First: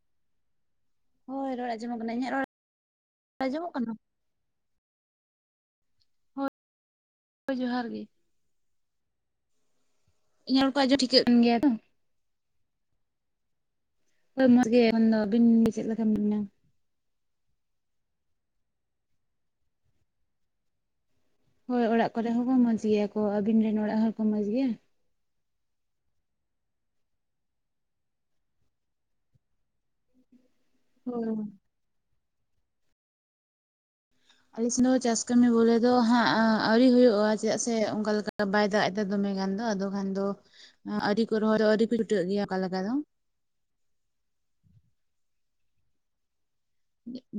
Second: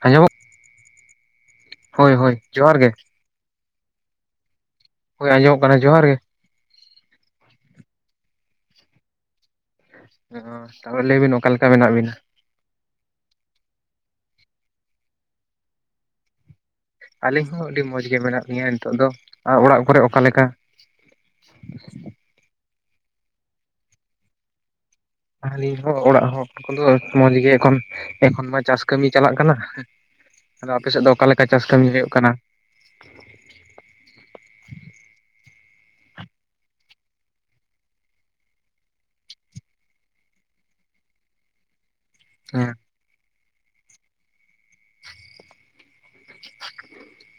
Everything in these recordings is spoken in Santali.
ᱟᱸᱡᱚᱢᱚᱜᱼᱼ ᱦᱳᱭ, ᱨᱚᱲ ᱟᱸᱡᱚᱢᱚᱜ ᱠᱟᱱᱟ, ᱤᱧᱟᱹᱜ ᱨᱚᱲ, ᱡᱚᱦᱟᱨ ᱜᱮ ᱟᱸᱡᱚᱢᱚᱜ ᱠᱟᱱᱟ? ᱦᱳᱭ ᱟᱸᱡᱚᱢᱚᱜ ᱠᱟᱱᱟ, ᱡᱚᱦᱟᱨ ᱜᱮ᱾ ᱦᱳ, ᱡᱚᱸᱦᱟᱨ ᱜᱮ ᱤᱧᱟᱹᱜ ᱨᱚᱲ ᱠᱚ, [unintelligible] ᱛᱟᱯᱚᱨᱮ ᱞᱟᱹᱭ ᱴᱷᱤᱠᱟᱹᱜ ᱵᱤᱱ ᱠᱟᱱ ᱚᱠᱟ ᱜᱮᱭᱟ ᱛᱚ? ᱞᱮᱠᱟ ᱢᱮᱱᱟᱜ ᱵᱤᱱᱟ ᱦᱳᱭ ᱢᱚᱡᱽ ᱜᱮ, [unintelligible] ᱟᱹᱵᱤᱱ ᱜᱮ ᱪᱮᱫ ᱞᱮᱠᱟ ᱢᱮᱱᱟᱜ ᱵᱮᱱᱟ? ᱟᱹᱞᱤᱧ ᱦᱚᱸ, ᱟᱹᱰᱤ ᱢᱚᱸᱡᱽ ᱜᱮ ᱢᱮᱱᱟᱜ ᱞᱤᱧᱟᱹ ᱱᱤᱛᱚᱜ ᱫᱚ, ᱟᱨ ᱚᱲᱟᱜ ᱠᱚᱨᱮ ᱚᱠᱟᱞᱮᱠᱟ? ᱦᱳᱭ ᱚᱲᱟᱜ ᱠᱚᱨᱮ ᱦᱚᱸ ᱠᱚ, ᱢᱚᱸᱡᱽ ᱜᱮᱭᱟ ᱠᱚ, ᱟᱵᱤᱱ ᱨᱮᱱ ᱚᱲᱟᱜ ᱦᱚᱲ ᱠᱚ ᱢᱚᱸᱡᱽ ᱜᱮᱭᱟ? ᱟᱹᱞᱤᱧ ᱦᱚᱸ, ᱚᱲᱟᱜ ᱦᱚᱲ ᱠᱚᱫᱚ, ᱢᱚᱸᱡᱽ ᱜᱮ, ᱮᱠᱷᱚᱱ, ᱮᱠᱷᱚᱱ ᱢᱟ ᱪᱟᱥ ᱠᱟᱹᱢᱤ ᱪᱟᱞᱟᱜ ᱠᱟᱱᱟ᱾ [inaudible] ᱟᱫᱚ ᱟᱯᱮ ᱥᱮᱫ ᱫᱚ, ᱦᱳᱭ ᱚᱠᱟ ᱞᱮᱠᱟ ᱪᱟᱥ ᱠᱟᱹᱢᱤ ᱦᱩᱭᱩᱜ ᱠᱟᱱᱟ? ᱟᱞ ᱥᱮᱫ ᱫᱚ, ᱪᱟᱥ ᱠᱟᱹᱢᱤ ᱵᱚᱞᱮ ᱫᱚ ᱦᱟᱸᱜ, ᱟᱣᱨᱤ ᱦᱩᱭᱩᱜᱼᱟ, ᱪᱮᱫᱟᱜ ᱥᱮ, ᱚᱱᱠᱟ ᱞᱮᱠᱟ, ᱵᱟᱭ ᱫᱟᱜ ᱮᱫᱟ ᱾ ᱫᱚᱢᱮ ᱜᱟᱱ ᱫᱚ, ᱟᱫᱚ ᱠᱷᱟᱱ ᱫᱚ, ᱟᱣᱨᱤ ᱠᱚ, [unintelligible] ᱨᱚᱦᱚᱭ ᱟᱹᱨᱤ ᱠᱚ ᱪᱩᱴᱟᱹᱜ ᱜᱮᱭᱟ ᱚᱱᱠᱟ ᱦᱮᱸ ᱞᱮᱠᱟ ᱫᱚ ᱾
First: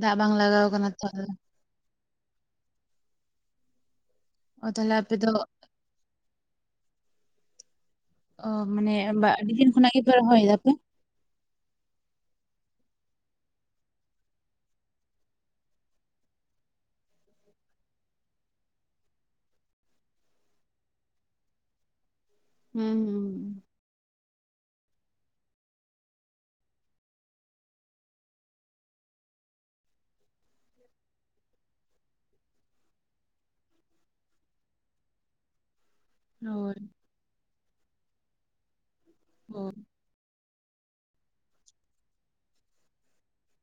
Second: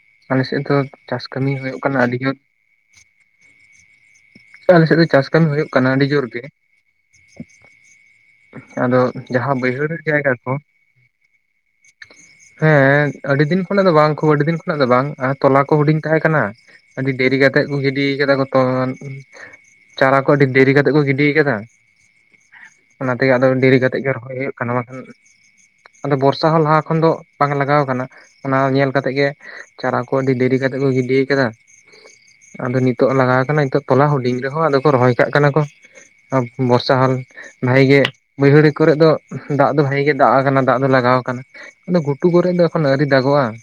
ᱫᱟᱜ ᱵᱟᱝ ᱟᱞᱮ ᱥᱮᱫ ᱞᱟᱜᱟᱣ ᱫᱚ, ᱠᱟᱱᱟ ᱛᱚ ᱪᱟᱥ ᱟᱫᱚ᱾ ᱠᱟᱹᱢᱤ ᱦᱩᱭᱩᱜ ᱠᱟᱱᱟ ᱟᱹᱰᱤ ᱜᱟᱱ ᱚ ᱟᱞᱮ ᱛᱟᱦᱚᱞᱮ ᱥᱮᱫ ᱫᱚ ᱟᱯᱮ ᱪᱟᱥ ᱠᱟᱢᱤ ᱦᱩᱭᱩᱜ ᱠᱟᱱᱟ, ᱟᱹᱰᱤ ᱡᱳᱨ ᱜᱮ ᱚ ᱾ ᱢᱟᱱᱮ ᱟᱫᱚ, ᱡᱟᱸᱦᱟ, ᱟᱹᱰᱤ ᱫᱤᱱ ᱵᱟᱹᱭᱦᱟᱹᱲ ᱠᱷᱚᱱᱟᱜ ᱜᱮᱯᱮ ᱡᱟᱭᱜᱟ ᱨᱚᱦᱚᱭ ᱠᱚ ᱫᱟᱯᱮ ᱦᱮᱸ, ᱟᱹᱰᱤ ᱫᱤᱱ ᱠᱷᱚᱱᱟᱜ ᱫᱚ ᱵᱟᱝ, ᱠᱷᱩᱵ ᱟᱹᱰᱤ ᱫᱤᱱ ᱠᱷᱚᱱᱟᱜ ᱫᱚ ᱵᱟᱝ, ᱟᱨ ᱛᱚᱞᱟ ᱠᱚ, ᱦᱩᱸᱰᱤᱧ ᱛᱟᱸᱦᱮ ᱠᱟᱱᱟ ᱾ ᱟᱹᱰᱤ, ᱫᱮᱨᱤ ᱠᱟᱛᱮᱜ ᱠᱚ ᱜᱤᱰᱤᱭ ᱠᱟᱫᱟ ᱜᱚ, ᱛᱚ, ᱪᱟᱨᱟ ᱠᱚ, ᱟᱹᱰᱤ ᱫᱮᱨᱤ ᱠᱟᱛᱮᱜ ᱠᱚ, ᱜᱤᱰᱤᱭ ᱠᱟᱫᱟ ᱾ ᱦᱩᱸ ᱚᱱᱟ ᱛᱮᱜᱮ, ᱟᱫᱚ ᱫᱮᱨᱤ ᱠᱟᱛᱮᱜ ᱜᱮ, ᱨᱚᱦᱚᱭ ᱦᱩᱭᱩᱜ ᱠᱟᱱᱟ, ᱵᱟᱸᱠᱷᱟᱱ ᱟᱫᱚ, ᱵᱚᱨᱥᱟ ᱦᱚᱸ ᱞᱟᱦᱟ ᱠᱷᱚᱱ ᱫᱚ, ᱵᱟᱝ ᱞᱟᱜᱟᱣ ᱠᱟᱱᱟ, ᱚᱱᱟ ᱧᱮᱞ ᱠᱟᱛᱮᱜ ᱜᱮ ᱪᱟᱨᱟ ᱠᱚ ᱟᱹᱰᱤ ᱫᱮᱨᱤ ᱠᱟᱛᱮᱜ ᱠᱚ ᱜᱤᱰᱤᱭ ᱠᱟᱫᱟ, ᱟᱫᱚ ᱱᱤᱛᱚᱜ ᱞᱟᱜᱟᱣ ᱠᱟᱱᱟ, ᱱᱤᱛᱚᱜᱼᱼ ᱛᱚᱞᱟ ᱦᱩᱰᱤᱧ ᱨᱮᱦᱚᱸ, ᱟᱫᱚ ᱠᱚ ᱨᱚᱦᱚᱭ ᱠᱟᱜ ᱠᱟᱱᱟ ᱠᱚ, ᱟᱫᱚ ᱦᱩᱸ ᱦᱳᱭ ᱵᱚᱨᱥᱟ ᱦᱚᱞᱼᱼ ᱵᱷᱟᱜᱮ ᱜᱮ, ᱵᱟᱹᱭᱦᱟᱹᱲ ᱠᱚᱨᱮ ᱫᱚ, ᱫᱟᱜ ᱦᱳᱭ ᱫᱚ, ᱵᱷᱟᱜᱮ ᱼᱼ ᱫᱟᱜ ᱟᱠᱟᱱᱟ, ᱫᱟᱜ ᱫᱚ ᱞᱟᱜᱟᱣ ᱠᱟᱱᱟ, ᱟᱫᱚ ᱜᱷᱩᱴᱩ ᱠᱚᱨᱮ ᱫᱚ, ᱮᱠᱷᱚᱱ ᱟᱣᱨᱤ ᱫᱟᱜᱚᱜ-ᱟ ᱾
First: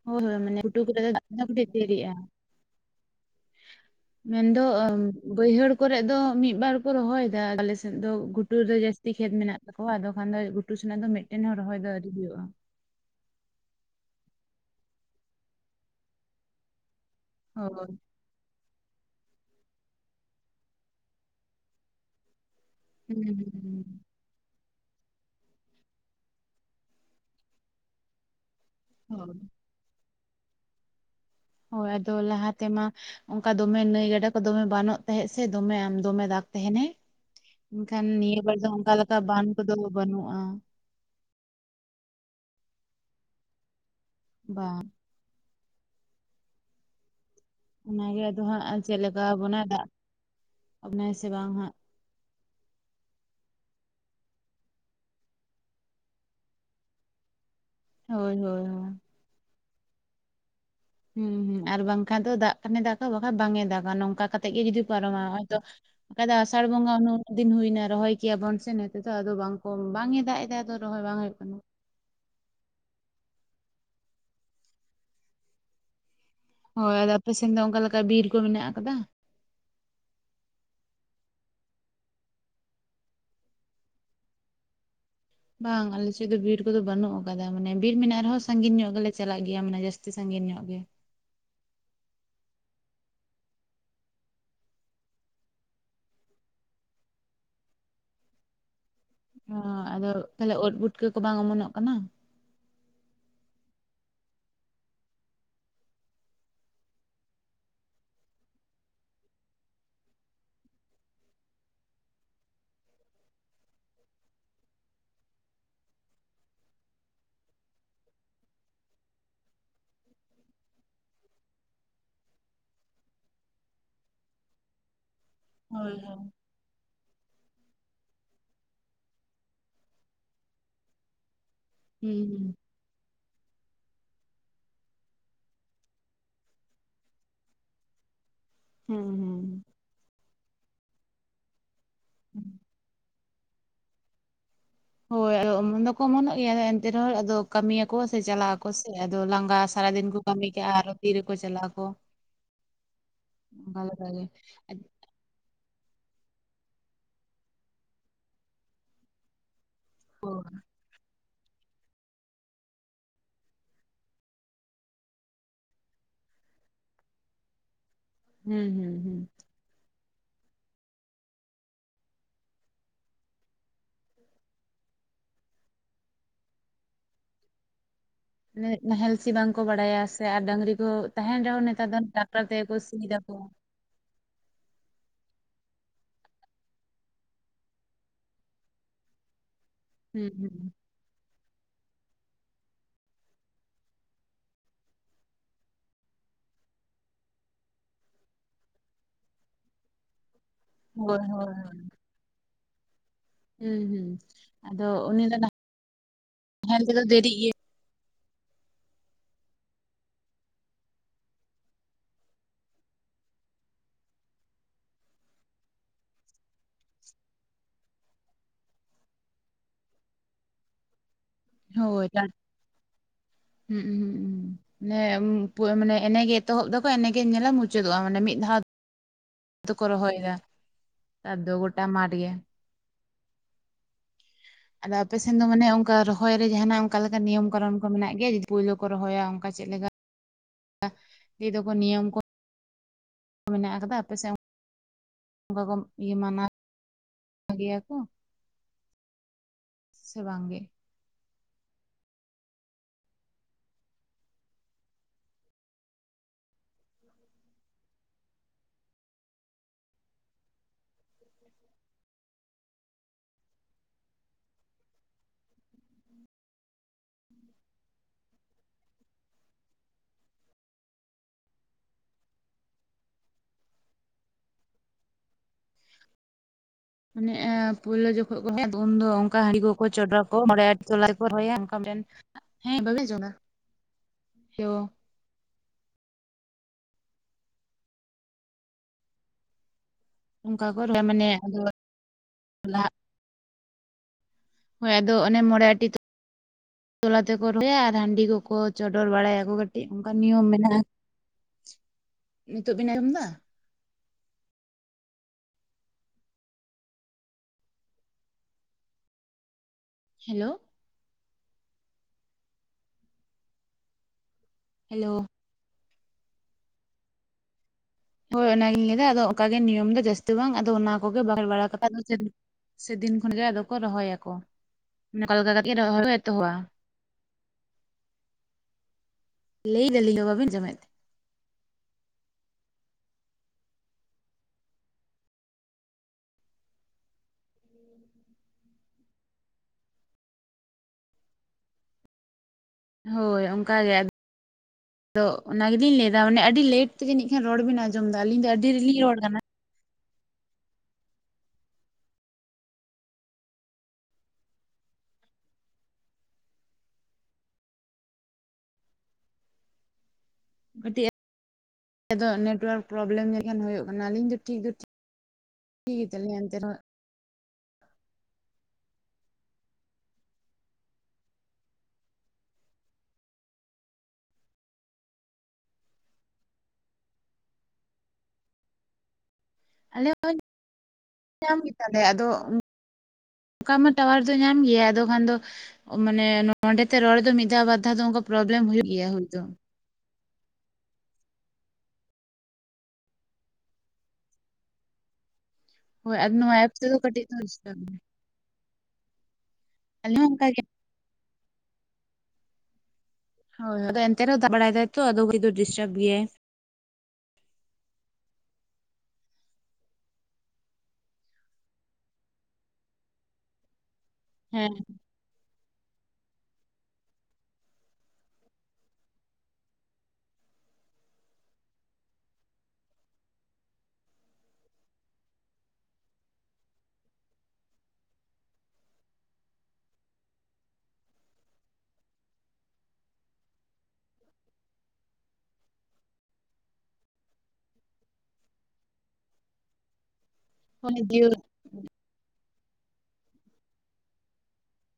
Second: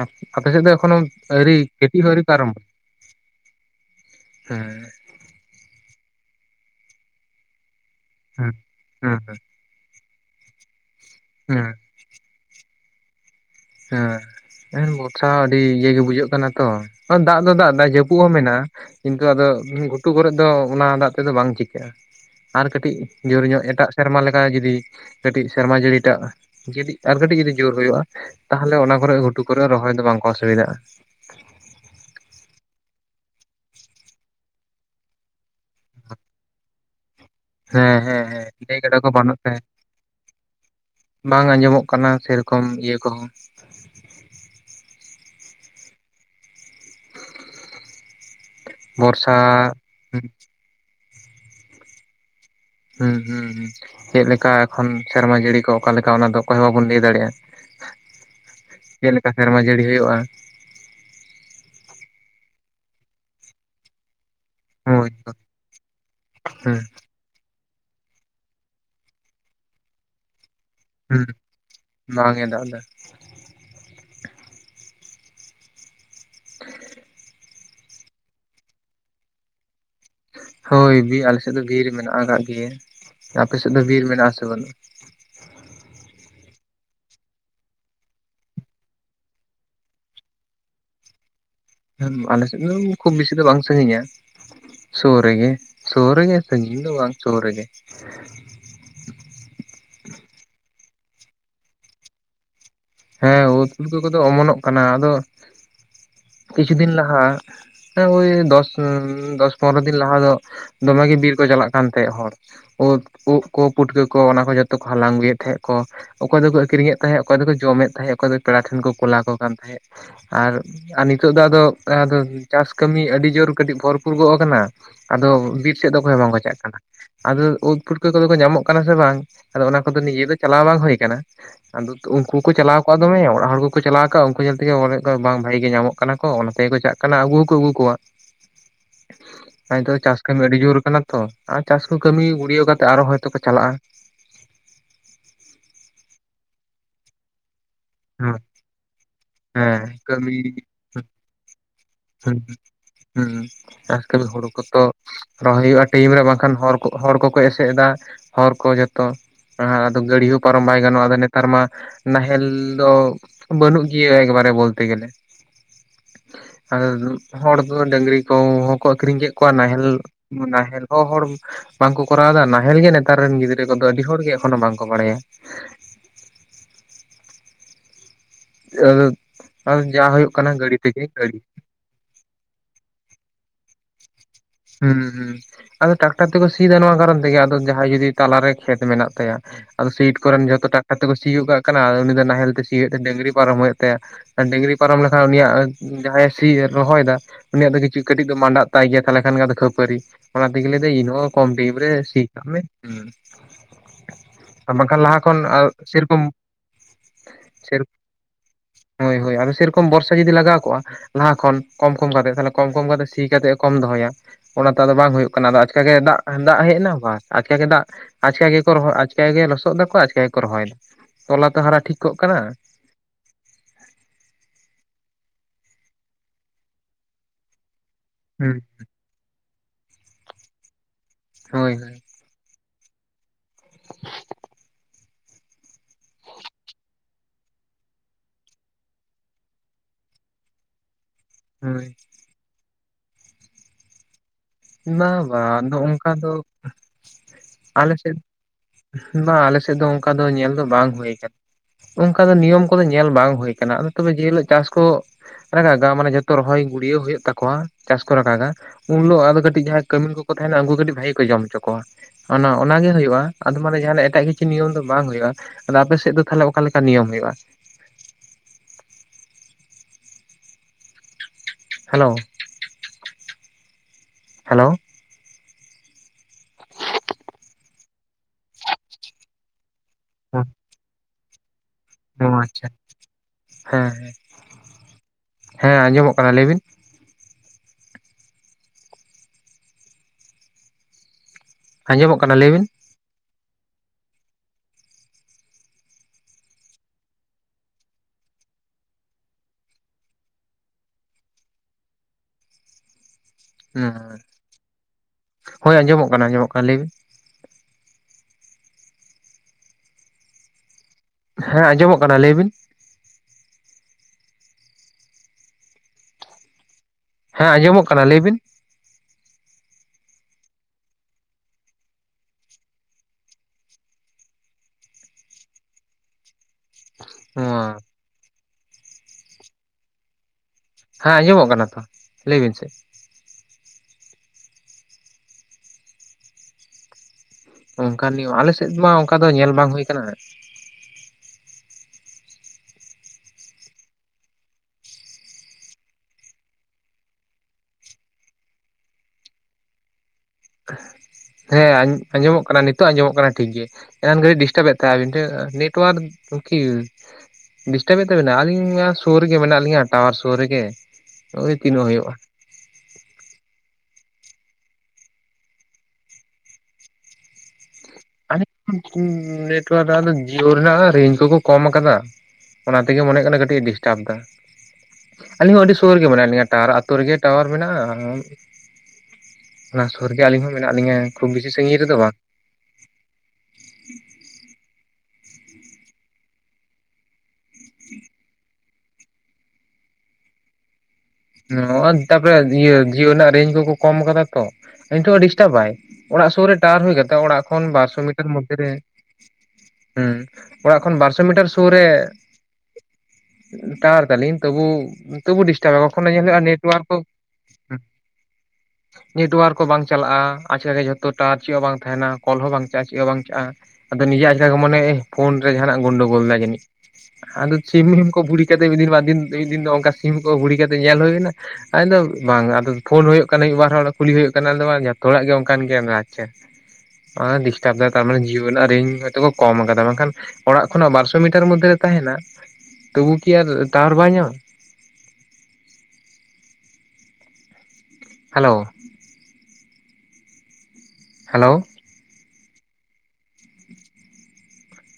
ᱟ, ᱦᱳᱭ ᱦᱳᱭ ᱟᱯᱮ ᱢᱟᱱᱮ ᱥᱮᱫ ᱫᱚ ᱜᱷᱩᱴᱩ ᱮᱠᱷᱚᱱᱚ, ᱠᱚᱨᱮ ᱟᱣᱨᱤ, ᱠᱟᱹᱴᱤᱡ ᱦᱚᱸ ᱟᱣᱨᱤ ᱯᱮ ᱟᱨᱟᱢᱵᱷᱚᱭᱟ ᱢᱮᱱ ᱫᱚ, ᱟᱸ, ᱵᱟᱹᱭᱦᱟᱹᱲ ᱠᱚᱨᱮᱜ ᱫᱚ ᱢᱤᱫ ᱵᱟᱨ ᱠᱚ ᱨᱚᱦᱚᱭ ᱫᱟ, ᱟᱞᱮ ᱥᱮᱫ᱾ [unintelligible] ᱦᱮᱸ ᱜᱷᱩᱴᱩ ᱨᱮ ᱡᱟᱹᱥᱛᱤ ᱦᱮᱸ ᱠᱷᱮᱛ ᱢᱮᱱᱟᱜ ᱛᱟᱠᱚᱣᱟ, ᱟᱫᱚ ᱠᱷᱟᱱ ᱫᱚ, ᱜᱷᱩᱴᱩ ᱥᱮᱱᱟᱜ ᱫᱚ ᱢᱮᱜᱴᱮᱱ ᱦᱚᱸ ᱦᱮᱸ ᱨᱚᱦᱚᱭ ᱫᱚ ᱟᱣᱨᱤ ᱦᱩᱭᱩᱜ-ᱟ ᱾ ᱦᱮᱸ, ᱮᱸ ᱵᱚᱨᱥᱟ ᱦᱚᱸ, ᱟᱹᱰᱤ ᱤᱭᱟᱹ ᱜᱮ ᱵᱩᱡᱷᱟᱹᱜ ᱠᱟᱱᱟ ᱛᱚ, ᱫᱟᱜ ᱫᱚ ᱫᱟᱜ ᱫᱟᱭ, ᱦᱳᱭ ᱡᱟᱹᱯᱩᱫ ᱦᱚᱸ ᱢᱮᱱᱟᱜ-ᱟ ᱾ ᱠᱤᱱᱛᱩ ᱟᱫᱚ, ᱜᱷᱩᱴᱩ ᱠᱚᱨᱮ ᱫᱚ, ᱚᱱᱟ ᱫᱟᱜ ᱛᱮᱫᱚ ᱵᱟᱝ ᱪᱤᱠᱟᱹᱜ-ᱟ, ᱟᱨ ᱠᱟᱹᱴᱤᱡᱼᱼ [unintelligible] ᱡᱳᱨ ᱧᱚᱜ, ᱮᱴᱟᱜ ᱦᱩᱸ ᱥᱮᱨᱢᱟ ᱞᱮᱠᱟ, ᱡᱩᱫᱤ ᱠᱟᱹᱴᱤᱡ, ᱥᱮᱨᱢᱟ ᱡᱩᱫᱤ, ᱮᱴᱟᱜ, ᱟᱨ ᱠᱟᱹᱴᱤᱡ ᱡᱩᱫᱤ ᱡᱳᱨ ᱦᱳᱭᱳᱜ-ᱟ ᱾ ᱛᱟᱦᱞᱮ ᱚᱱᱟ ᱠᱚᱨᱮᱜ, ᱦᱳᱭ ᱜᱷᱩᱴᱩ ᱠᱚᱨᱮᱜ ᱨᱚᱦᱚᱭ ᱫᱚ ᱵᱟᱝ ᱠᱚ, ᱚᱥᱩᱵᱷᱤᱫᱟᱜ-ᱟ ᱾ ᱳᱭ ᱟᱫᱚ ᱞᱟᱦᱟ ᱛᱮᱢᱟ ᱚᱝᱠᱟ ᱫᱚᱢᱮ ᱱᱟᱹᱭ-ᱜᱟᱰᱟ ᱠᱚ ᱫᱚᱢᱮ ᱵᱟᱱᱚᱜ ᱛᱟᱦᱮᱸᱜ ᱥᱮ ᱫᱚᱢᱮ ᱟᱢ ᱫᱚᱢᱮ ᱫᱟᱜᱽ ᱛᱟᱦᱮᱱᱮ᱾ ᱦᱮᱸ ᱮᱱᱠᱷᱟᱱ ᱦᱮᱸ ᱱᱤᱭᱟᱹ ᱦᱮᱸ ᱵᱟᱨ ᱫᱚ ᱱᱟᱹᱭ ᱚᱝᱠᱟ ᱜᱟᱰᱟ ᱠᱚ ᱞᱮᱠᱟ ᱵᱟᱹᱱᱩᱜ ᱵᱟᱱ ᱛᱮ ᱠᱚᱫᱚ ᱵᱟᱹᱱᱩᱜᱼᱟᱸ᱾ ᱵᱟᱝ ᱟᱸᱡᱚᱢᱚᱜ ᱠᱟᱱᱟ, ᱥᱮ ᱨᱚᱠᱚᱢ ᱤᱭᱟᱹ ᱠᱚᱦᱚᱸ᱾ ᱵᱟ᱾ ᱚᱱᱟᱜᱮ ᱟᱫᱚ ᱦᱟᱸᱜ ᱟ ᱪᱮᱜ ᱞᱮᱠᱟ ᱵᱚᱨᱥᱟ ᱟᱵᱚᱱᱟᱭ, ᱫᱟᱜ ᱦᱩᱸ ᱟᱵᱱᱟᱭ ᱥᱮ ᱵᱟᱝ ᱦᱟᱸᱜ! ᱦᱩᱸ, ᱦᱩᱸ, ᱦᱩᱸ, ᱦᱩᱸ᱾ ᱪᱮᱜ ᱞᱮᱠᱟ ᱮᱠᱷᱚᱱ ᱥᱮᱨᱢᱟ ᱡᱟᱹᱲᱤ ᱠᱚ ᱚᱠᱟ ᱞᱮᱠᱟ? ᱚᱱᱟ ᱫᱚ ᱚᱠᱚᱭ ᱦᱚᱸ ᱵᱟᱵᱚᱱ ᱞᱟᱹᱭ ᱫᱟᱲᱮᱜᱼᱟ᱾ ᱦᱳᱭ, ᱦᱳᱭ, ᱦᱳᱭ᱾ ᱪᱮᱜ ᱞᱮᱠᱟ ᱥᱮᱨᱢᱟ ᱡᱟᱲᱤ ᱦᱩᱭᱩᱜᱼᱟ? ᱦᱩᱸ-ᱦᱩᱸ ᱟᱨ ᱵᱟᱝᱠᱷᱟᱸ ᱫᱚ ᱫᱟᱜ ᱠᱷᱟᱱᱮ ᱫᱟᱜᱟ ᱵᱟᱝᱠᱷᱟ ᱵᱟᱝᱮ ᱫᱟᱜᱟ ᱱᱚᱝᱠᱟ ᱠᱟ- -ᱛᱮ ᱜᱮ ᱡᱩᱫᱤ ᱦᱳᱭ ᱯᱟᱨᱚᱢᱟ ᱦᱚᱭᱛᱚ ᱠᱟᱡ ᱫᱟ ᱟᱥᱟᱲ ᱦᱩᱸ ᱵᱚᱸᱜᱟ ᱩᱱᱩ ᱫᱤᱱ ᱦᱩᱭ ᱮᱱᱟ ᱨᱚᱦᱚᱭ ᱠᱮᱭᱟ ᱵᱚᱱ ᱥᱮ ᱱᱮ ᱛᱮ ᱫᱚ᱾ ᱟᱫᱚ ᱵᱟᱝ ᱠᱚ ᱵᱟᱝᱮ ᱫᱟᱜ ᱮᱫᱟ ᱟᱫᱚ ᱨᱚᱦᱚᱭ ᱵᱟᱝ ᱦᱩᱭᱩᱜ ᱠᱟᱱᱟ᱾ ᱵᱟᱝᱮ ᱫᱟᱜ ᱫᱟ᱾ [inaudible] ᱦᱳᱭ, ᱟᱫᱚ ᱟᱯᱮᱥᱮᱱ ᱫᱚ ᱚᱝᱠᱟ ᱞᱮᱠᱟ ᱵᱤᱨ ᱠᱚ ᱢᱮᱱᱟᱜ ᱟᱠᱟᱫᱟ? ᱦᱳᱭ, ᱵᱤ ᱟᱞᱮ ᱥᱮᱫ ᱫᱚ ᱵᱤᱨ ᱢᱮᱱᱟᱜ ᱟᱠᱟᱜ ᱜᱮᱭᱟ᱾ ᱟᱯᱮ ᱥᱮᱜ ᱫᱚ ᱵᱤᱨ ᱢᱮᱱᱟᱜ ᱟᱥᱮ ᱵᱟᱹᱱᱩᱜ? ᱵᱟᱝ ᱟᱞᱮ ᱥᱮᱜ ᱫᱚ ᱵᱤᱨ ᱠᱚᱫᱚ ᱵᱟᱹᱱᱩᱜ ᱟᱠᱟᱫᱟ, ᱢᱟᱱᱮ ᱵᱤᱨ ᱢᱮᱱᱟᱜ ᱨᱮᱦᱚᱸ ᱥᱟᱸᱜᱤᱧ ᱧᱚᱜ ᱜᱮ ᱞᱮ ᱪᱟᱞᱟᱜ ᱜᱮᱭᱟ, ᱢᱟᱱᱮ ᱡᱟᱹᱥᱛᱤ ᱥᱟᱸᱜᱤᱱ ᱧᱚᱜ ᱜᱮ᱾ ᱟᱸ ᱵᱟᱞᱮ ᱥᱮᱱᱚᱜᱼᱟ, ᱠᱷᱩᱵ ᱵᱤᱥᱤ ᱫᱚ ᱵᱟᱝ ᱥᱟᱸᱜᱤᱧᱟ᱾ ᱥᱳ ᱨᱮᱜᱮ, ᱥᱳ ᱨᱮᱜᱮ ᱥᱟᱸᱜᱤᱧ ᱫᱚ ᱵᱟᱝ ᱥᱳ ᱨᱮᱜᱮ᱾ ᱦᱟ ᱟᱫᱚ ᱛᱟᱦᱞᱮ ᱳᱫ, ᱵᱳᱴ ᱠᱚ-ᱠᱚ ᱵᱟᱝ ᱚᱢᱚᱱᱚᱜ ᱠᱟᱱᱟ? ᱦᱮᱸ, ᱳᱫ, ᱯᱩᱴᱠᱟᱹ ᱠᱚᱫᱚ ᱚᱢᱚᱱᱚᱜ ᱠᱟᱱᱟ, ᱟᱫᱚ ᱠᱤᱪᱷᱩ ᱫᱤᱱ ᱞᱟᱦᱟ ᱦᱮᱸ ᱳᱭ ᱫᱚᱥ, ᱫᱚᱥ-ᱯᱚᱱᱨᱚ ᱫᱤᱱ ᱞᱟᱦᱟ ᱫᱚ ᱫᱚᱢᱮ ᱜᱮ ᱵᱤᱨ ᱠᱚ ᱪᱟᱞᱟᱜ ᱠᱟᱱ ᱛᱷᱮᱸᱜ ᱦᱚᱲ᱾ ᱳᱫ, ᱩᱜ ᱠᱚ, ᱯᱩᱴᱠᱟᱹ ᱠᱚ, ᱚᱱᱟ ᱠᱚ ᱡᱚᱛᱚ ᱠᱚ ᱦᱟᱞᱟᱝ ᱜᱩᱭᱮᱜ ᱛᱷᱮᱜ ᱠᱚ᱾ ᱚᱠᱚᱭ ᱫᱚᱠᱚ ᱟᱹᱠᱨᱤᱧᱮᱜ ᱛᱟᱸᱦᱮᱜ, ᱚᱠᱚᱭ ᱫᱚᱠᱚ ᱡᱚᱢᱮᱜ ᱛᱟᱸᱦᱮᱜ, ᱚᱠᱚᱭ ᱫᱚ ᱯᱮᱲᱟ ᱴᱷᱮᱱ ᱠᱚ ᱠᱳᱞᱟᱠᱚ ᱠᱟᱱ ᱛᱟᱸᱦᱮ᱾ ᱟᱨ ᱟ ᱱᱤᱛᱚᱜ ᱫᱚ ᱟᱫᱚ ᱠᱟᱫᱚ ᱪᱟᱥ ᱠᱟᱹᱢᱤ ᱟᱹᱰᱤ ᱡᱳᱨ ᱠᱟᱹᱴᱤᱜ ᱵᱷᱚᱨᱯᱩᱨᱵᱚᱜ ᱟᱠᱟᱱᱟ᱾ ᱟᱫᱚ ᱵᱤᱨ ᱥᱮᱜ ᱦᱳᱭ ᱫᱚ ᱚᱠᱭ ᱦᱚᱸ ᱦᱳᱭ ᱵᱟᱝ ᱠᱚ ᱪᱟᱜ ᱠᱟᱱᱟ᱾ ᱟᱫᱚ ᱩᱫ, ᱯᱩᱴᱠᱟᱹ ᱠᱚᱫᱚ ᱠᱚ ᱧᱟᱢᱚᱜ ᱠᱟᱱᱟ ᱥᱮ ᱵᱟᱝ, ᱟᱫᱚ ᱚᱱᱟ ᱠᱚᱫᱚ ᱱᱤᱡᱮ ᱫᱚ ᱪᱟᱞᱟᱣ ᱵᱟᱝ ᱦᱳᱭ ᱠᱟᱱᱟ! ᱟᱫᱚ ᱛᱚ ᱩᱸᱦ ᱦᱩᱸ ᱪᱟᱞᱟᱣ ᱠᱚᱜ ᱫᱚᱢᱮ ᱚᱲᱟᱜ ᱦᱚᱲ ᱠᱚᱠᱚ ᱪᱟᱞᱟᱣᱼᱟ ᱪᱟᱞᱟᱣ ᱠᱚᱜᱼᱟ ᱫᱚᱢᱮ ᱚᱲᱟᱜ ᱦᱚᱲ ᱠᱚ-ᱠᱚ ᱪᱟᱞᱟᱣ ᱠᱟᱜᱼᱟ, ᱩᱝᱠᱩ ᱧᱮᱞ ᱛᱮᱜᱮ ᱢᱚᱱᱮ ᱭᱩᱜ ᱠᱟ ᱵᱟᱝ ᱵᱷᱟᱜᱤ ᱜᱮ ᱧᱟᱢᱚᱜ ᱠᱟᱱᱟ ᱠᱚ ᱚᱱᱟ ᱛᱮᱜᱮ ᱠᱚ ᱪᱟᱜ ᱠᱟᱱᱟ ᱟᱹᱜᱩ ᱦᱩᱠᱩ ᱩᱜᱩ ᱠᱚᱣᱟᱸ᱾ ᱦᱩᱸ-ᱦᱩᱸ᱾ ᱟᱸ ᱛᱚᱜ ᱪᱟᱥ ᱠᱟᱹᱢᱤ ᱟᱹᱰᱤ ᱡᱳᱨ ᱠᱟᱱᱟ ᱛᱚ ᱟ ᱪᱟᱥ ᱠᱚ ᱠᱟᱹᱢᱤ ᱜᱩᱲᱭᱟᱹᱣ ᱠᱟᱛᱮᱜ ᱟᱨᱚ ᱦᱚᱭᱛᱳ ᱠᱚ ᱪᱟᱞᱟᱜᱼᱟᱸ᱾ ᱦᱳᱭ ᱟᱣᱚ ᱚᱢᱚᱱ ᱫᱚᱠᱚ ᱚᱢᱚᱱᱚᱜ ᱜᱮᱭᱟ ᱮ ᱮᱱᱛᱮ ᱨᱮᱦᱚᱸ ᱟᱫᱚ ᱠᱟᱢᱤᱭᱟ ᱠᱚ ᱥᱮ ᱦᱮᱸ ᱪᱟᱞᱟᱜ ᱟᱠᱚ ᱥᱮ ᱟᱫᱚ ᱞᱟᱸᱜᱟ ᱦᱮᱸ ᱥᱟᱨᱟᱫᱤᱱ ᱠᱚ ᱠᱟᱹᱢᱤ ᱠᱟᱢᱤ ᱠᱟᱼᱟ ᱟᱨᱚ ᱛᱤ ᱨᱮ ᱠᱚ ᱪᱟᱞᱟᱜ ᱟᱠᱚ! ᱦᱩᱸ, ᱦᱩᱸ, ᱚᱱᱠᱟ ᱪᱟᱥ ᱞᱮᱠᱟ ᱜᱮ ᱠᱟᱸᱢᱤ ᱦᱩᱲᱩ ᱠᱚ ᱛᱚ ᱨᱚᱦᱚᱭ ᱦᱩᱭᱩᱜᱼᱟ ᱴᱤᱭᱤᱢ ᱨᱮ, ᱵᱟᱸᱠᱷᱟᱱ ᱦᱚᱨ, ᱦᱚᱲ ᱠᱚ-ᱠᱚ ᱮᱥᱮᱜ ᱮᱫᱟ, ᱦᱚᱨ ᱠᱚ ᱡᱚᱛᱚ᱾ ᱦᱟᱸᱦᱟᱸ ᱟᱫᱚ ᱜᱟᱹᱲᱤ ᱦᱚ ᱯᱟᱨᱚᱢ ᱵᱟᱭ ᱜᱟᱱᱚᱜᱼᱟ ᱟᱫᱚ ᱱᱤ ᱛᱟᱨ ᱢᱟ ᱱᱟᱦᱮᱞ ᱫᱚ ᱵᱟᱹᱱᱩᱜ ᱜᱮᱭᱟ ᱮᱠᱵᱟᱨᱮ ᱵᱚᱞᱛᱮ ᱜᱮᱞᱮ᱾ ᱟᱨ ᱦᱚᱲ ᱫᱚ ᱰᱟᱹᱝᱨᱤ ᱠᱚᱸ ᱦᱩᱸ ᱦᱚᱸᱠᱚ ᱦᱩᱸ ᱦᱩᱸ ᱟᱠᱷᱨᱤᱧ ᱠᱮᱜ ᱠᱚᱣᱟ ᱱᱟᱦᱮᱞ, ᱱᱟᱦᱮᱞ ᱦᱚᱸ ᱦᱚᱲ ᱵᱟᱝᱠᱚ ᱠᱚᱨᱟᱣ ᱫᱟ ᱱᱟᱦᱮᱞ ᱜᱮ ᱱᱮᱛᱟᱨ ᱨᱮᱱ ᱜᱤᱫᱽᱨᱟᱹ ᱠᱚᱫᱚ ᱟᱹᱰᱤ ᱦᱚᱲᱜᱮ ᱮᱠᱷᱚᱱᱚ ᱵᱟᱝᱠᱚ ᱵᱟᱲᱟᱭᱟ᱾ ᱱᱮᱜ ᱱᱟᱦᱮᱞᱥᱤ ᱵᱟᱝ ᱠᱚ ᱟᱫᱚ ᱵᱟᱲᱟᱭᱟ ᱡᱟ ᱥᱮ ᱦᱩᱭᱩᱜ ᱟᱨ ᱠᱟᱱᱟ ᱰᱟᱝᱨᱤ ᱜᱟᱹᱰᱤ ᱠᱚᱦᱚ ᱛᱮᱜᱮ ᱜᱟᱹᱰᱤ ᱛᱟᱦᱮᱱ ᱨᱮᱦᱚᱸ ᱱᱮᱛᱟᱨ ᱫᱚ ᱰᱟᱸ ᱴᱨᱟᱨᱠ ᱛᱮ ᱜᱮ ᱠᱚ, ᱥᱤᱭ ᱫᱟ ᱠᱚ᱾ ᱦᱩᱸ-ᱦᱩᱸ᱾ ᱟᱫᱚ ᱴᱟᱠᱴᱟᱨ ᱛᱮᱠᱚ ᱥᱤᱭ ᱫᱟᱠᱚ ᱱᱚᱣᱟ ᱠᱟᱨᱚᱱ ᱛᱮᱜᱮ, ᱟᱫᱚ ᱡᱟᱦᱟᱸᱭ ᱡᱩᱫᱤ ᱛᱟᱞᱟᱨᱮ ᱠᱷᱮᱛ ᱢᱮᱱᱟᱜ ᱛᱟᱭᱟ᱾ ᱟᱫᱚ ᱥᱤᱴ ᱦᱩᱸ ᱠᱚᱨᱮᱱ ᱡᱚᱛᱚ ᱦᱩᱸ ᱴᱟᱠᱴᱟᱨ ᱛᱮᱠᱚ ᱥᱤᱭ ᱜᱚᱫ ᱠᱟᱜ ᱠᱟᱱᱟ ᱩᱱᱤ ᱫᱚ ᱱᱟᱦᱮᱞ ᱛᱮ ᱥᱤᱭᱳ ᱦᱩᱭᱩᱜ ᱛᱟᱭᱟ। ᱰᱟᱝᱨᱤ ᱯᱟᱨᱚᱢ ᱦᱩᱭᱩᱜ ᱛᱟᱭᱟ᱾ ᱰᱟᱝᱜᱽᱨᱤ ᱯᱟᱨᱚᱢ ᱞᱮᱠᱷᱟᱱ ᱩᱱᱤᱭᱟᱜ ᱡᱟᱦᱟᱸᱭᱮ ᱥᱤ ᱨᱚᱦᱚᱭ ᱫᱟ ᱩᱱᱤᱭᱟᱜ ᱫᱚ ᱠᱤᱪᱷᱩ ᱠᱟᱹᱴᱤᱡ ᱫᱚ ᱢᱟᱸᱰᱟᱜ ᱛᱟᱭ ᱜᱮᱭᱟ। ᱛᱟᱦᱚᱞᱮ ᱠᱷᱟᱱ ᱜᱮ ᱟᱫᱚ ᱠᱷᱟᱹᱯᱟᱹᱨᱤ ᱚᱱᱟ ᱛᱮᱜᱮ ᱞᱟᱹᱭ ᱮᱫᱟ ᱤᱧ ᱦᱳᱭ ᱦᱚᱸ ᱠᱚᱢ ᱦᱳᱭ ᱴᱟᱭᱤᱢ ᱦᱳᱭ ᱨᱮ ᱥᱤ ᱠᱟᱜ ᱢᱮ। ᱦᱩᱸ ᱦᱩᱸ ᱦᱮᱸ ᱟᱫᱚ ᱵᱟᱝᱠᱷᱟᱱ ᱞᱟᱦᱟ ᱩᱱᱤ ᱫᱚ ᱠᱷᱚᱱ ᱥᱮᱨᱚᱠᱚᱢ ᱱᱟᱦᱮᱞ ᱛᱮ ᱫᱚ ᱫᱮᱨᱤᱜ ᱜᱮᱭᱟᱹ। ᱥᱮᱨᱚᱠᱚᱢ ᱦᱳᱭ ᱦᱳᱭ ᱟᱫᱚ ᱥᱮᱨᱚᱠᱚᱢ ᱵᱚᱨᱥᱟ ᱡᱩᱫᱤ ᱞᱟᱜᱟᱣ ᱠᱚᱜᱼᱟ ᱞᱟᱦᱟ ᱠᱷᱚᱱ ᱠᱚᱢ ᱠᱚᱢ ᱠᱟᱛᱮᱜ ᱛᱟᱦᱚᱞᱮ ᱠᱚᱢ ᱠᱚᱢ ᱠᱟᱛᱮ ᱥᱤ ᱠᱟᱛᱮᱜ ᱠᱚᱢ ᱫᱚᱦᱚᱭᱟ। ᱚᱱᱟ ᱛᱚ ᱟᱫᱚ ᱵᱟᱝ ᱦᱩᱭᱩᱜ ᱠᱟᱱᱟ ᱟᱫᱚ ᱟᱪᱠᱟ ᱜᱮ ᱫᱟᱜ ᱫᱟᱜ ᱦᱮᱡ ᱮᱱᱟ ᱵᱟᱥ, ᱟᱪᱠ ᱜᱮ ᱫᱟᱜ ᱟᱪᱠᱟ ᱜᱮᱠᱚ ᱨᱚᱦᱚ, ᱟᱪᱠᱟ ᱜᱮ ᱞᱚᱥᱚᱫ ᱫᱟᱠᱚ ᱟᱪᱠᱟ ᱜᱮᱠᱚ ᱨᱚᱦᱚᱭᱮᱫᱟ ᱛᱚᱞᱟ ᱛᱚ ᱦᱟᱨᱟ ᱴᱷᱤᱠ ᱦᱳᱭ ᱠᱚᱜ ᱦᱩᱸ ᱠᱟᱱᱟ। ᱦᱩᱸ ᱦᱩᱸ ᱢᱟᱱᱮ [inaudible] ᱮᱱᱮ ᱜᱮ ᱮᱛᱚᱦᱚᱵ ᱮᱟᱠᱚ ᱮᱱᱮᱜᱮ ᱧᱮᱞᱟᱢ ᱢᱩᱪ ᱪᱮᱫᱚᱜᱼᱟ ᱢᱟᱱᱮ ᱢᱤᱫ ᱦᱩᱸ ᱫᱷᱟᱣ ᱛᱮ ᱠᱚ ᱨᱚᱦᱚᱭᱮᱫᱟ ᱱᱮᱛᱟᱨ ᱫᱚ ᱦᱳᱭ ᱜᱚᱴᱟ ᱦᱳᱭ ᱢᱟᱴ ᱜᱮ। ᱟᱯᱮᱥᱮᱱ ᱫᱚ ᱢᱟᱱᱮ ᱚᱱᱠᱟ ᱨᱚᱦᱚᱭ ᱨᱮ ᱡᱟᱦᱟᱱᱟᱜ ᱚᱱᱠᱟ ᱞᱮᱠᱟ ᱱᱤᱭᱚᱢ ᱠᱟᱱᱚᱱ ᱠᱚ ᱢᱮᱱᱟᱜ ᱜᱮᱭᱟ ᱯᱩᱭᱞᱳ ᱠᱚ ᱨᱚᱦᱚᱭᱟ ᱚᱱᱠᱟ ᱪᱮᱫ ᱞᱮᱠᱟ? ᱟ ᱞᱟᱹᱭ ᱫᱚᱠᱚ ᱦᱳᱭ ᱱᱤᱭᱚᱢ ᱠᱚ ᱢᱮᱱᱟᱜ ᱟᱠᱟᱫᱟ ᱟᱯᱮ ᱥᱮᱫ ᱵᱟᱝ ᱵᱟᱝ ᱠᱚ ᱟᱫᱚ ᱚᱱᱠᱟ ᱤᱭᱟᱹ ᱫᱚ ᱢᱟᱱᱟᱣ ᱜᱮᱭᱟ ᱟᱞᱮ ᱠᱚ ᱥᱮᱫ ᱵᱟᱝ ᱟᱞᱮ ᱥᱮᱫ ᱫᱚ ᱚᱱᱠᱟ ᱥᱮ ᱫᱚ ᱧᱮᱞ ᱵᱟᱝᱜᱮ ᱫᱚ ᱵᱟᱝ ᱦᱩᱭ ᱟᱠᱟᱱᱟ। ᱚᱱᱠᱟ ᱫᱚ ᱱᱤᱭᱚᱢ ᱠᱚᱫᱚ ᱧᱮᱞ ᱵᱟᱝ ᱦᱩᱭ ᱟᱠᱟᱱᱟ ᱟᱫᱚ ᱛᱚᱵᱮ ᱡᱮᱦᱤᱞᱳᱜ ᱪᱟᱥ ᱠᱚ ᱨᱟᱠᱟᱜᱟ ᱢᱟᱱᱮ ᱡᱷᱚᱛᱚ ᱨᱚᱦᱚᱭ ᱜᱩᱲᱭᱟᱹᱣ ᱦᱩᱭᱩᱜ ᱛᱟᱠᱚᱣᱟ ᱪᱟᱥ ᱠᱚ ᱨᱟᱟᱜᱟ ᱩᱱ ᱦᱤᱞᱳᱜ ᱟᱫᱚ ᱠᱟᱹᱴᱤᱡ ᱠᱟᱹᱴᱤᱡ ᱡᱟᱦᱟᱸᱭ ᱠᱟᱹᱢᱤᱱ ᱠᱚᱠᱚ ᱛᱟᱦᱮᱸᱱᱟ ᱩᱱᱠᱩ ᱠᱟᱹᱴᱤᱡ ᱵᱷᱟᱜᱤ ᱠᱚ ᱡᱚᱢ ᱦᱚᱪᱚ ᱠᱚᱣᱟ। ᱚᱱᱟ ᱚᱱᱟ ᱜᱮ ᱦᱳᱭᱳᱜ-ᱟ ᱟᱫᱚ ᱢᱟᱱᱮ ᱡᱟᱦᱟᱸᱱᱟᱜ ᱮᱴᱟᱜ ᱠᱤᱪᱷᱩ ᱱᱤᱭᱚᱢ ᱫᱚ ᱵᱟᱝ ᱦᱩᱭᱩᱜᱼᱟ। ᱟᱫᱚ ᱟᱯᱮ ᱥᱮᱫ ᱫᱚ ᱛᱟᱦᱚᱞᱮ ᱚᱠᱟ ᱞᱮᱠᱟ ᱱᱤᱭᱚᱢ ᱦᱩᱭᱩᱜᱼᱟ? ᱦᱮᱞᱳ...... ᱦᱮᱞᱳ, [inaudible] ᱢᱟᱱᱮ ᱮ ᱯᱩᱭᱞᱳ ᱡᱚᱠᱷᱚᱱ ᱠᱚ ᱨᱚᱦᱚᱭᱟ ᱠᱚ ᱩᱱ ᱫᱚ ᱚᱱᱠᱟ ᱦᱟᱺᱰᱤ ᱠᱚ ᱠᱚ ᱪᱚᱰᱚᱨᱟ ᱠᱚ ᱵᱟᱨᱭᱟ ᱛᱚᱞᱟ [unintelligible] ᱚ ᱟᱪᱪᱷᱟ ᱦᱮᱸ ᱵᱟᱵᱮᱱ ᱟᱸᱡᱚᱢ ᱫᱟ ᱦᱮᱸ ᱦᱮᱸ ᱦᱮᱸ ᱟᱸᱧᱡᱚᱢᱚᱜ ᱠᱟᱱᱟ ᱞᱟᱹᱭ ᱵᱤᱱ। ᱚᱱᱠᱟ ᱠᱚ ᱨᱚᱦᱚᱭᱟ ᱢᱟᱱᱮ ᱟᱫᱚ ᱟᱸᱧᱡᱚᱢᱚᱜ ᱠᱟᱱᱟ ᱞᱟᱹᱭ ᱵᱤᱱ। ᱟᱜ ᱦᱳᱭ ᱟᱫᱚ ᱚᱱᱮ ᱢᱚᱬᱮ ᱟᱴᱤ ᱛᱚᱞᱟ ᱛᱮᱠᱚ ᱨᱚᱦᱚᱭᱟ ᱟᱨ ᱦᱟᱺᱰᱤ ᱠᱚᱠᱚ ᱪᱚᱰᱚᱨ ᱵᱟᱲᱟᱭᱟ ᱠᱚ ᱠᱟᱹᱴᱤᱡ ᱚᱱᱠᱟ ᱱᱤᱭᱚᱢ ᱢᱮᱱᱟᱜᱼᱟ। [inaudible] ᱱᱤᱛᱳᱜ ᱵᱤᱱ ᱟᱸᱧᱡᱚᱢ ᱫᱟ? ᱦᱩᱸ, ᱦᱳᱭ ᱟᱸᱡᱚᱢᱚᱜ ᱠᱟᱱᱟ ᱟᱸᱡᱚᱢᱚᱜ ᱠᱟᱱᱟ ᱞᱟᱹᱭ ᱵᱤᱱ। ᱦᱮᱞᱳ ᱦᱮᱸ ᱟᱸᱡᱚᱢᱚᱜ ᱠᱟᱱᱟ ᱞᱟᱹᱭ ᱵᱤᱱ? ᱦᱮᱞᱳ ᱦᱮᱸ ᱟᱸᱡᱚᱢᱚᱜ ᱠᱟᱱᱟ ᱞᱟᱹᱭ ᱵᱤᱱ ᱦᱳᱭ ᱚᱱᱟᱜᱤᱧ ᱞᱟᱹᱭᱫᱟ ᱟᱫᱚ ᱚᱝᱠᱟᱜᱮ ᱱᱤᱭᱚᱢ ᱫᱚ ᱡᱟᱹᱥᱛᱤ ᱵᱟᱝ ᱟᱫᱚ ᱚᱱᱟ ᱠᱚᱜᱮ ᱵᱟ ᱵᱟᱲᱟ ᱠᱟᱛᱮ ᱟᱫᱚ ᱪᱮᱫ ᱥᱮᱫᱤᱱ ᱠᱷᱚᱱᱜᱮ ᱟᱫᱚ ᱠᱚ ᱨᱚᱦᱚᱭᱟᱠᱚ, ᱚᱱᱠᱟ ᱠᱟᱛᱮ ᱨᱚᱦᱚᱭ ᱠᱚ ᱮᱛᱚᱦᱚᱵᱟ᱾ ᱦᱩᱸ ᱚ ᱞᱟᱹᱭᱮᱫᱟᱞᱤᱧ ᱫᱚ ᱵᱟᱵᱤᱱ ᱟᱸᱡᱚᱢᱮᱫ? ᱦᱮᱸ ᱟᱸᱡᱚᱢᱚᱜ ᱠᱟᱱᱟ ᱛᱚ ᱞᱟᱹᱭ ᱵᱤᱱ ᱥᱮ? ᱚᱱᱠᱟ ᱱᱤᱭᱟᱹ ᱟᱞᱮᱥᱮᱫ ᱢᱟ ᱚᱱᱠᱟ ᱫᱚ ᱧᱮᱞ ᱵᱟᱝ ᱦᱩᱭ ᱟᱠᱟᱱᱟ᱾ ᱦᱳᱭ ᱚᱱᱠᱟ ᱜᱮ ᱟ ᱟᱫᱚ ᱚᱱᱟᱜᱮᱞᱤᱧ ᱞᱟᱹᱭ ᱮᱫᱟ ᱢᱟᱱᱮ ᱟᱹᱰᱤ ᱞᱮᱹᱴ ᱛᱮᱜᱮ ᱡᱟᱹᱱᱤᱡ ᱠᱷᱟᱱ ᱨᱚᱲ ᱵᱮᱱ ᱟᱸᱡᱚᱢ ᱮᱫᱟ ᱟᱹᱞᱤᱧ ᱫᱚ ᱟᱹᱰᱤ ᱨᱮᱞᱤᱧ ᱨᱚᱲ ᱠᱟᱱᱟ᱾ ᱦᱮᱸ ᱟᱸᱡᱚᱢᱚᱜ ᱠᱟᱱᱟ ᱱᱤᱛᱚᱜ ᱟᱸᱡᱚᱢᱚᱜ ᱠᱟᱱᱟ ᱴᱷᱤᱠ ᱜᱮ᱾ ᱮᱱᱟᱱ ᱠᱟᱹᱴᱤᱡ ᱰᱤᱥᱴᱟᱵᱮᱫ ᱛᱟᱦᱮᱸᱫ ᱟᱹᱵᱤᱱ ᱴᱷᱮᱱ ᱱᱮᱴᱳᱣᱟᱨᱠ ᱠᱤ? ᱰᱤᱥᱴᱟᱵᱮᱫ ᱛᱟᱵᱮᱱᱟ, ᱟᱹᱞᱤᱧ ᱥᱳᱨ ᱨᱮᱜᱮ ᱢᱮᱱᱟᱜ ᱞᱤᱧᱟᱹ ᱴᱟᱣᱟᱨ ᱥᱳᱨ ᱨᱮᱜᱮ, ᱠᱟᱹᱴᱤᱡ ᱳᱭ ᱛᱤᱱᱟᱹᱜ ᱦᱚᱭᱳᱜᱼᱟ? ᱟᱫᱚ ᱱᱮᱴᱣᱟᱨᱠ, ᱯᱨᱚᱵᱞᱮᱢ ᱡᱟᱹᱱᱤᱡ ᱠᱷᱟᱱ ᱦᱳᱭᱳᱜ ᱠᱟᱱᱟ ᱟᱹᱞᱤᱧ ᱫᱚ ᱴᱷᱤᱠ ᱫᱚ ᱴᱷᱤᱠ ᱜᱮᱛᱟᱞᱤᱧᱟ ᱮᱱᱛᱮᱦᱚᱸ ᱟᱹᱱᱤᱡ ᱱᱮᱴᱣᱟᱨᱠ ᱫᱚ ᱡᱤᱭᱳ ᱨᱮᱱᱟᱜ ᱨᱮᱸᱧᱡ ᱠᱚᱠᱚ ᱠᱚᱢ ᱠᱟᱫᱟ᱾ ᱚᱱᱟᱛᱮᱜᱮ ᱢᱚᱱᱮ ᱦᱳᱭᱳᱜ ᱠᱟᱱᱟ ᱠᱟᱹᱴᱤᱡ ᱮ ᱰᱤᱥᱴᱟᱯ ᱮᱫᱟ᱾ ᱟᱹᱞᱤᱧ ᱦᱚᱸ ᱟᱹᱰᱤ ᱥᱳᱨ ᱜᱮ ᱢᱮᱱᱟᱜ ᱞᱤᱧᱟ ᱴᱟᱣᱟᱨ ᱟᱛᱳ ᱨᱮᱜᱮ ᱴᱟᱣᱟᱨ ᱢᱮᱱᱟᱜᱼᱟ᱾ ᱚᱱᱟ ᱥᱳᱨ ᱜᱮ ᱟᱹᱞᱤᱧ ᱦᱚᱸ ᱢᱮᱱᱟᱜ ᱞᱤᱧᱟ ᱠᱷᱩᱵ ᱵᱤᱥᱤ ᱧᱟᱢ ᱥᱟᱺᱜᱤᱧ ᱨᱮᱫᱚ ᱜᱮᱛᱟᱞᱮ ᱵᱟᱝ᱾ ᱟᱫᱚ ᱚᱱᱠᱟ ᱢᱟ ᱴᱟᱣᱟᱨ ᱫᱚ ᱧᱟᱢ ᱜᱮᱭᱟ ᱟᱫᱚ ᱠᱷᱟᱱ ᱫᱚ ᱢᱟᱱᱮ ᱱᱚᱸᱰᱮᱛᱮ ᱨᱚᱲ ᱫᱚ ᱢᱤᱫ ᱢᱤᱫᱷᱟᱣ ᱵᱟᱨᱫᱷᱟᱣ ᱫᱚ ᱚᱱᱠᱟ ᱯᱨᱚᱵᱽᱞᱮᱢ ᱦᱩᱭᱩᱜ ᱜᱮᱭᱟ ᱦᱩᱭ ᱫᱚ᱾ ᱱᱚ ᱛᱟᱯᱚᱨᱮ ᱤᱭᱟᱹ ᱡᱤᱭᱳ ᱨᱮᱭᱟᱜ ᱨᱮᱸᱧᱡ ᱠᱚᱠᱚ ᱠᱚᱢ ᱠᱟᱫᱟ ᱛᱚ, ᱱᱤᱛᱚ ᱰᱤᱥᱴᱟᱵᱟᱭ ᱦᱳᱭ ᱚᱲᱟᱜ ᱟᱫᱚ ᱥᱩᱨ ᱱᱚᱣᱟ ᱨᱮ ᱮᱯ ᱴᱟᱣᱟᱨ ᱦᱩᱭ ᱛᱮᱫᱚ ᱠᱟᱛᱮ ᱠᱟᱹᱴᱤᱡ ᱫᱚ ᱚᱲᱟᱜ ᱠᱷᱚᱱ ᱰᱤᱥᱴᱟᱵ ᱜᱮᱭᱟ ᱵᱟᱨᱥᱚ ᱢᱤ ᱢᱚᱫᱽᱫᱷᱮ ᱨᱮ ᱟᱞᱮ ᱦᱮᱸ ᱦᱚᱸ ᱚᱱᱠᱟ ᱜᱮ ᱚᱲᱟᱜ ᱠᱷᱚᱱ ᱵᱟᱨᱥᱚ ᱢᱤᱴᱟᱨ ᱥᱩᱨ ᱨᱮ, ᱦᱳᱭ ᱟᱫᱚ ᱴᱟᱣᱟᱨ ᱮᱱᱛᱮ ᱛᱟᱞᱤᱧ ᱨᱮᱦᱚᱸ ᱫᱟᱜ ᱵᱟᱲᱟᱭ ᱫᱟᱭ ᱛᱚᱵᱩ ᱛᱚ ᱟᱫᱚ ᱠᱟᱹᱡ ᱛᱚᱵᱩ ᱫᱚ ᱰᱤᱥᱴᱟᱵᱟ᱾ ᱰᱤᱥᱴᱟᱵ ᱠᱚᱠᱷᱚᱱᱳ ᱜᱮᱭᱟᱭ ᱧᱮᱞ ᱦᱩᱭᱩᱜᱼᱟ ᱱᱮᱴᱣᱟᱨᱠ ᱠᱚ, ᱱᱮᱴᱣᱟᱨᱠ ᱠᱚ ᱵᱟᱝ ᱪᱟᱞᱟᱜᱼᱟ, ᱟᱪᱷᱠᱟᱜᱮ ᱡᱷᱚᱛᱚ ᱴᱟᱣᱟᱨ ᱪᱮᱫ ᱦᱚᱸ ᱵᱟᱝ ᱛᱟᱸᱦᱮᱱᱟ, ᱠᱚᱞ ᱦᱚᱸ ᱵᱟᱝ ᱪᱟᱜᱼᱟ, ᱪᱮᱫ ᱦᱚᱸ ᱵᱟᱝ ᱪᱟᱜᱼᱟ᱾ ᱟᱫᱚ ᱱᱤᱡᱮ-ᱟᱡᱠᱟ ᱠᱚ ᱦᱮᱸ ᱢᱚᱱᱮ-ᱮᱭ ᱯᱷᱳᱱ ᱨᱮ ᱡᱟᱦᱟᱱᱟᱜ ᱜᱚᱱᱰᱳ ᱜᱳᱞ ᱫᱟᱭ ᱡᱟᱹᱱᱤᱡ᱾ ᱟᱫᱚ ᱥᱤᱢ ᱢᱤᱢ ᱠᱚ ᱵᱷᱩᱲᱤ ᱠᱟᱛᱮ ᱢᱤᱫ ᱫᱤᱱ ᱵᱟᱨ ᱫᱤᱱ ᱢᱤᱫ ᱫᱤᱱ ᱫᱚ ᱚᱱᱠᱟ ᱥᱤᱢ ᱠᱚ ᱵᱷᱩᱲᱤ ᱠᱟᱛᱮ ᱧᱮᱞ ᱦᱩᱭᱮᱱᱟ᱾ ᱟᱫᱚ ᱵᱟᱝ ᱟᱫᱚ ᱯᱷᱳᱱ ᱦᱳᱭᱳᱜ ᱠᱟᱱᱟ ᱢᱤᱫᱵᱟᱨ ᱦᱚᱲ ᱠᱩᱞᱤ ᱦᱳᱭᱳᱜ ᱠᱟᱱᱟ ᱟᱫᱚ ᱵᱟᱝ ᱡᱷᱚᱛᱚ ᱦᱚᱲᱟᱜ ᱜᱮ ᱚᱱᱠᱟᱱ ᱜᱮᱭᱟ ᱢᱮᱱᱫᱟ ᱟᱪᱷᱟ᱾ ᱚᱱᱟ ᱰᱤᱥᱴᱟᱵ ᱫᱟᱭ ᱛᱟᱨᱢᱟᱱᱮ ᱡᱤᱭᱳ ᱨᱮᱱᱟᱜ ᱨᱮᱸᱱᱡ ᱦᱚᱭᱛᱚ ᱠᱚ ᱠᱚᱢ ᱠᱟᱫᱟ ᱵᱟᱝᱠᱷᱟᱱ? ᱚᱲᱟᱜ ᱠᱷᱚᱱᱟᱜ ᱵᱟᱨᱥᱚ ᱢᱤᱴᱟᱨ ᱢᱚᱫᱽᱫᱷᱮ ᱨᱮ ᱛᱟᱸᱦᱮᱱᱟ, ᱛᱩᱵᱩ ᱠᱤ ᱟᱨ ᱴᱟᱣᱟᱨ ᱵᱟᱭ ᱧᱟᱢᱟ᱾ ᱦᱮᱞᱳ, ᱯᱳᱱᱮ ᱡᱤᱭᱛ ᱦᱮᱞᱳ,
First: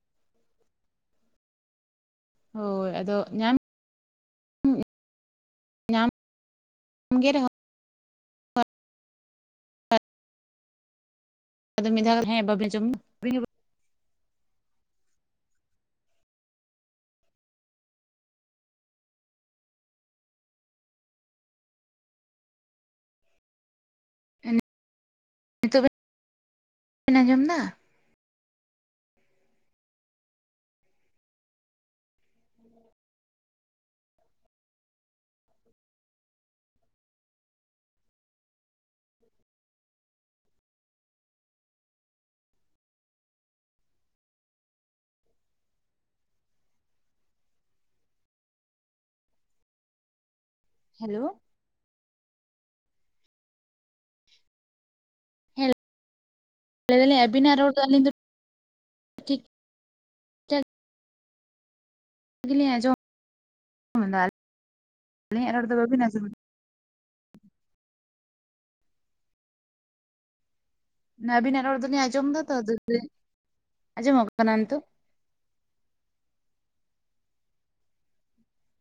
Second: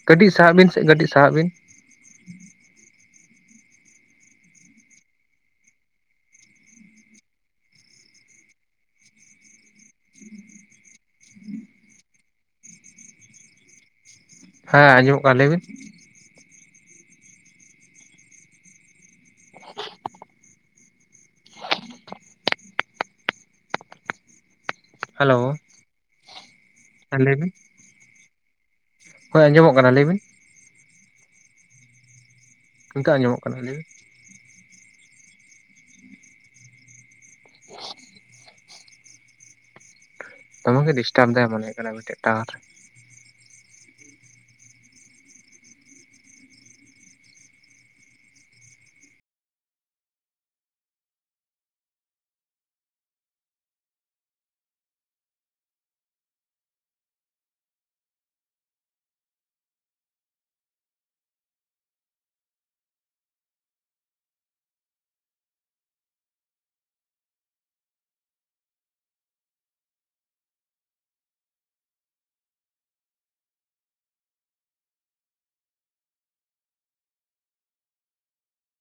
ᱠᱟᱹᱴᱤᱡ ᱥᱟᱦᱟᱜ ᱵᱤᱱ ᱥᱮ, ᱠᱟᱹᱴᱤᱡ ᱥᱟᱦᱟᱜ ᱵᱤᱱ᱾ ᱦᱳᱭ ᱟᱫᱚ ᱧᱟᱢ ᱧᱟᱢ ᱜᱮ ᱨᱮᱦᱚᱸ, [inaudible] ᱟᱫᱚ ᱢᱤᱫ ᱫᱷᱟᱣ ᱦᱮᱸ ᱵᱟᱵᱤᱱ ᱡᱚᱢ ᱧᱩ, [inaudible] ᱦᱮᱸ ᱟᱸᱡᱚᱢᱚᱜ ᱠᱟᱱᱟ ᱞᱟᱹᱭᱵᱤᱱ? [unintelligible] [inaudible] ᱦᱮᱞᱳ, ᱱᱤᱛᱚᱜ ᱵᱤᱱ ᱦᱮᱸ ᱞᱟᱹᱭ ᱟᱸᱡᱚᱢ ᱮᱫᱟ? ᱦᱳᱭ ᱟᱸᱡᱚᱢᱚᱜ ᱠᱟᱱᱟ ᱞᱟᱹᱭᱵᱤᱱ? ᱱᱤᱛᱚ ᱟᱸᱡᱚᱜ ᱠᱟᱱᱟ ᱞᱟᱹᱭᱵᱮᱱ? [unintelligible] ᱫᱚᱢᱮ ᱜᱮ ᱰᱤᱥᱴᱟᱵ ᱫᱟᱭ ᱢᱚᱱᱮ ᱦᱳᱭᱳᱜ ᱠᱟᱱᱟ ᱟᱯᱮᱴᱮᱡ ᱴᱟᱣᱟᱨ᱾ ᱦᱮᱞᱳ, ᱦᱮᱸ ᱞᱮ ᱫᱟᱞᱤᱧ ᱟᱵᱤᱱᱟᱜ ᱨᱚᱲ ᱫᱚ ᱟᱞᱤᱧ ᱫᱚ, ᱴᱷᱤᱠ ᱴᱷᱟᱠ [unintelligible] ᱢᱟᱱᱮ‌ ᱟᱵᱤᱱᱟᱜ ᱨᱟᱲ ᱫᱚᱞᱤᱧ ᱟᱡᱚᱢ ᱫᱚ ᱛᱚ ᱟᱡᱚᱢᱜ ᱠᱟᱱᱟ ᱱᱤᱛᱚᱜ?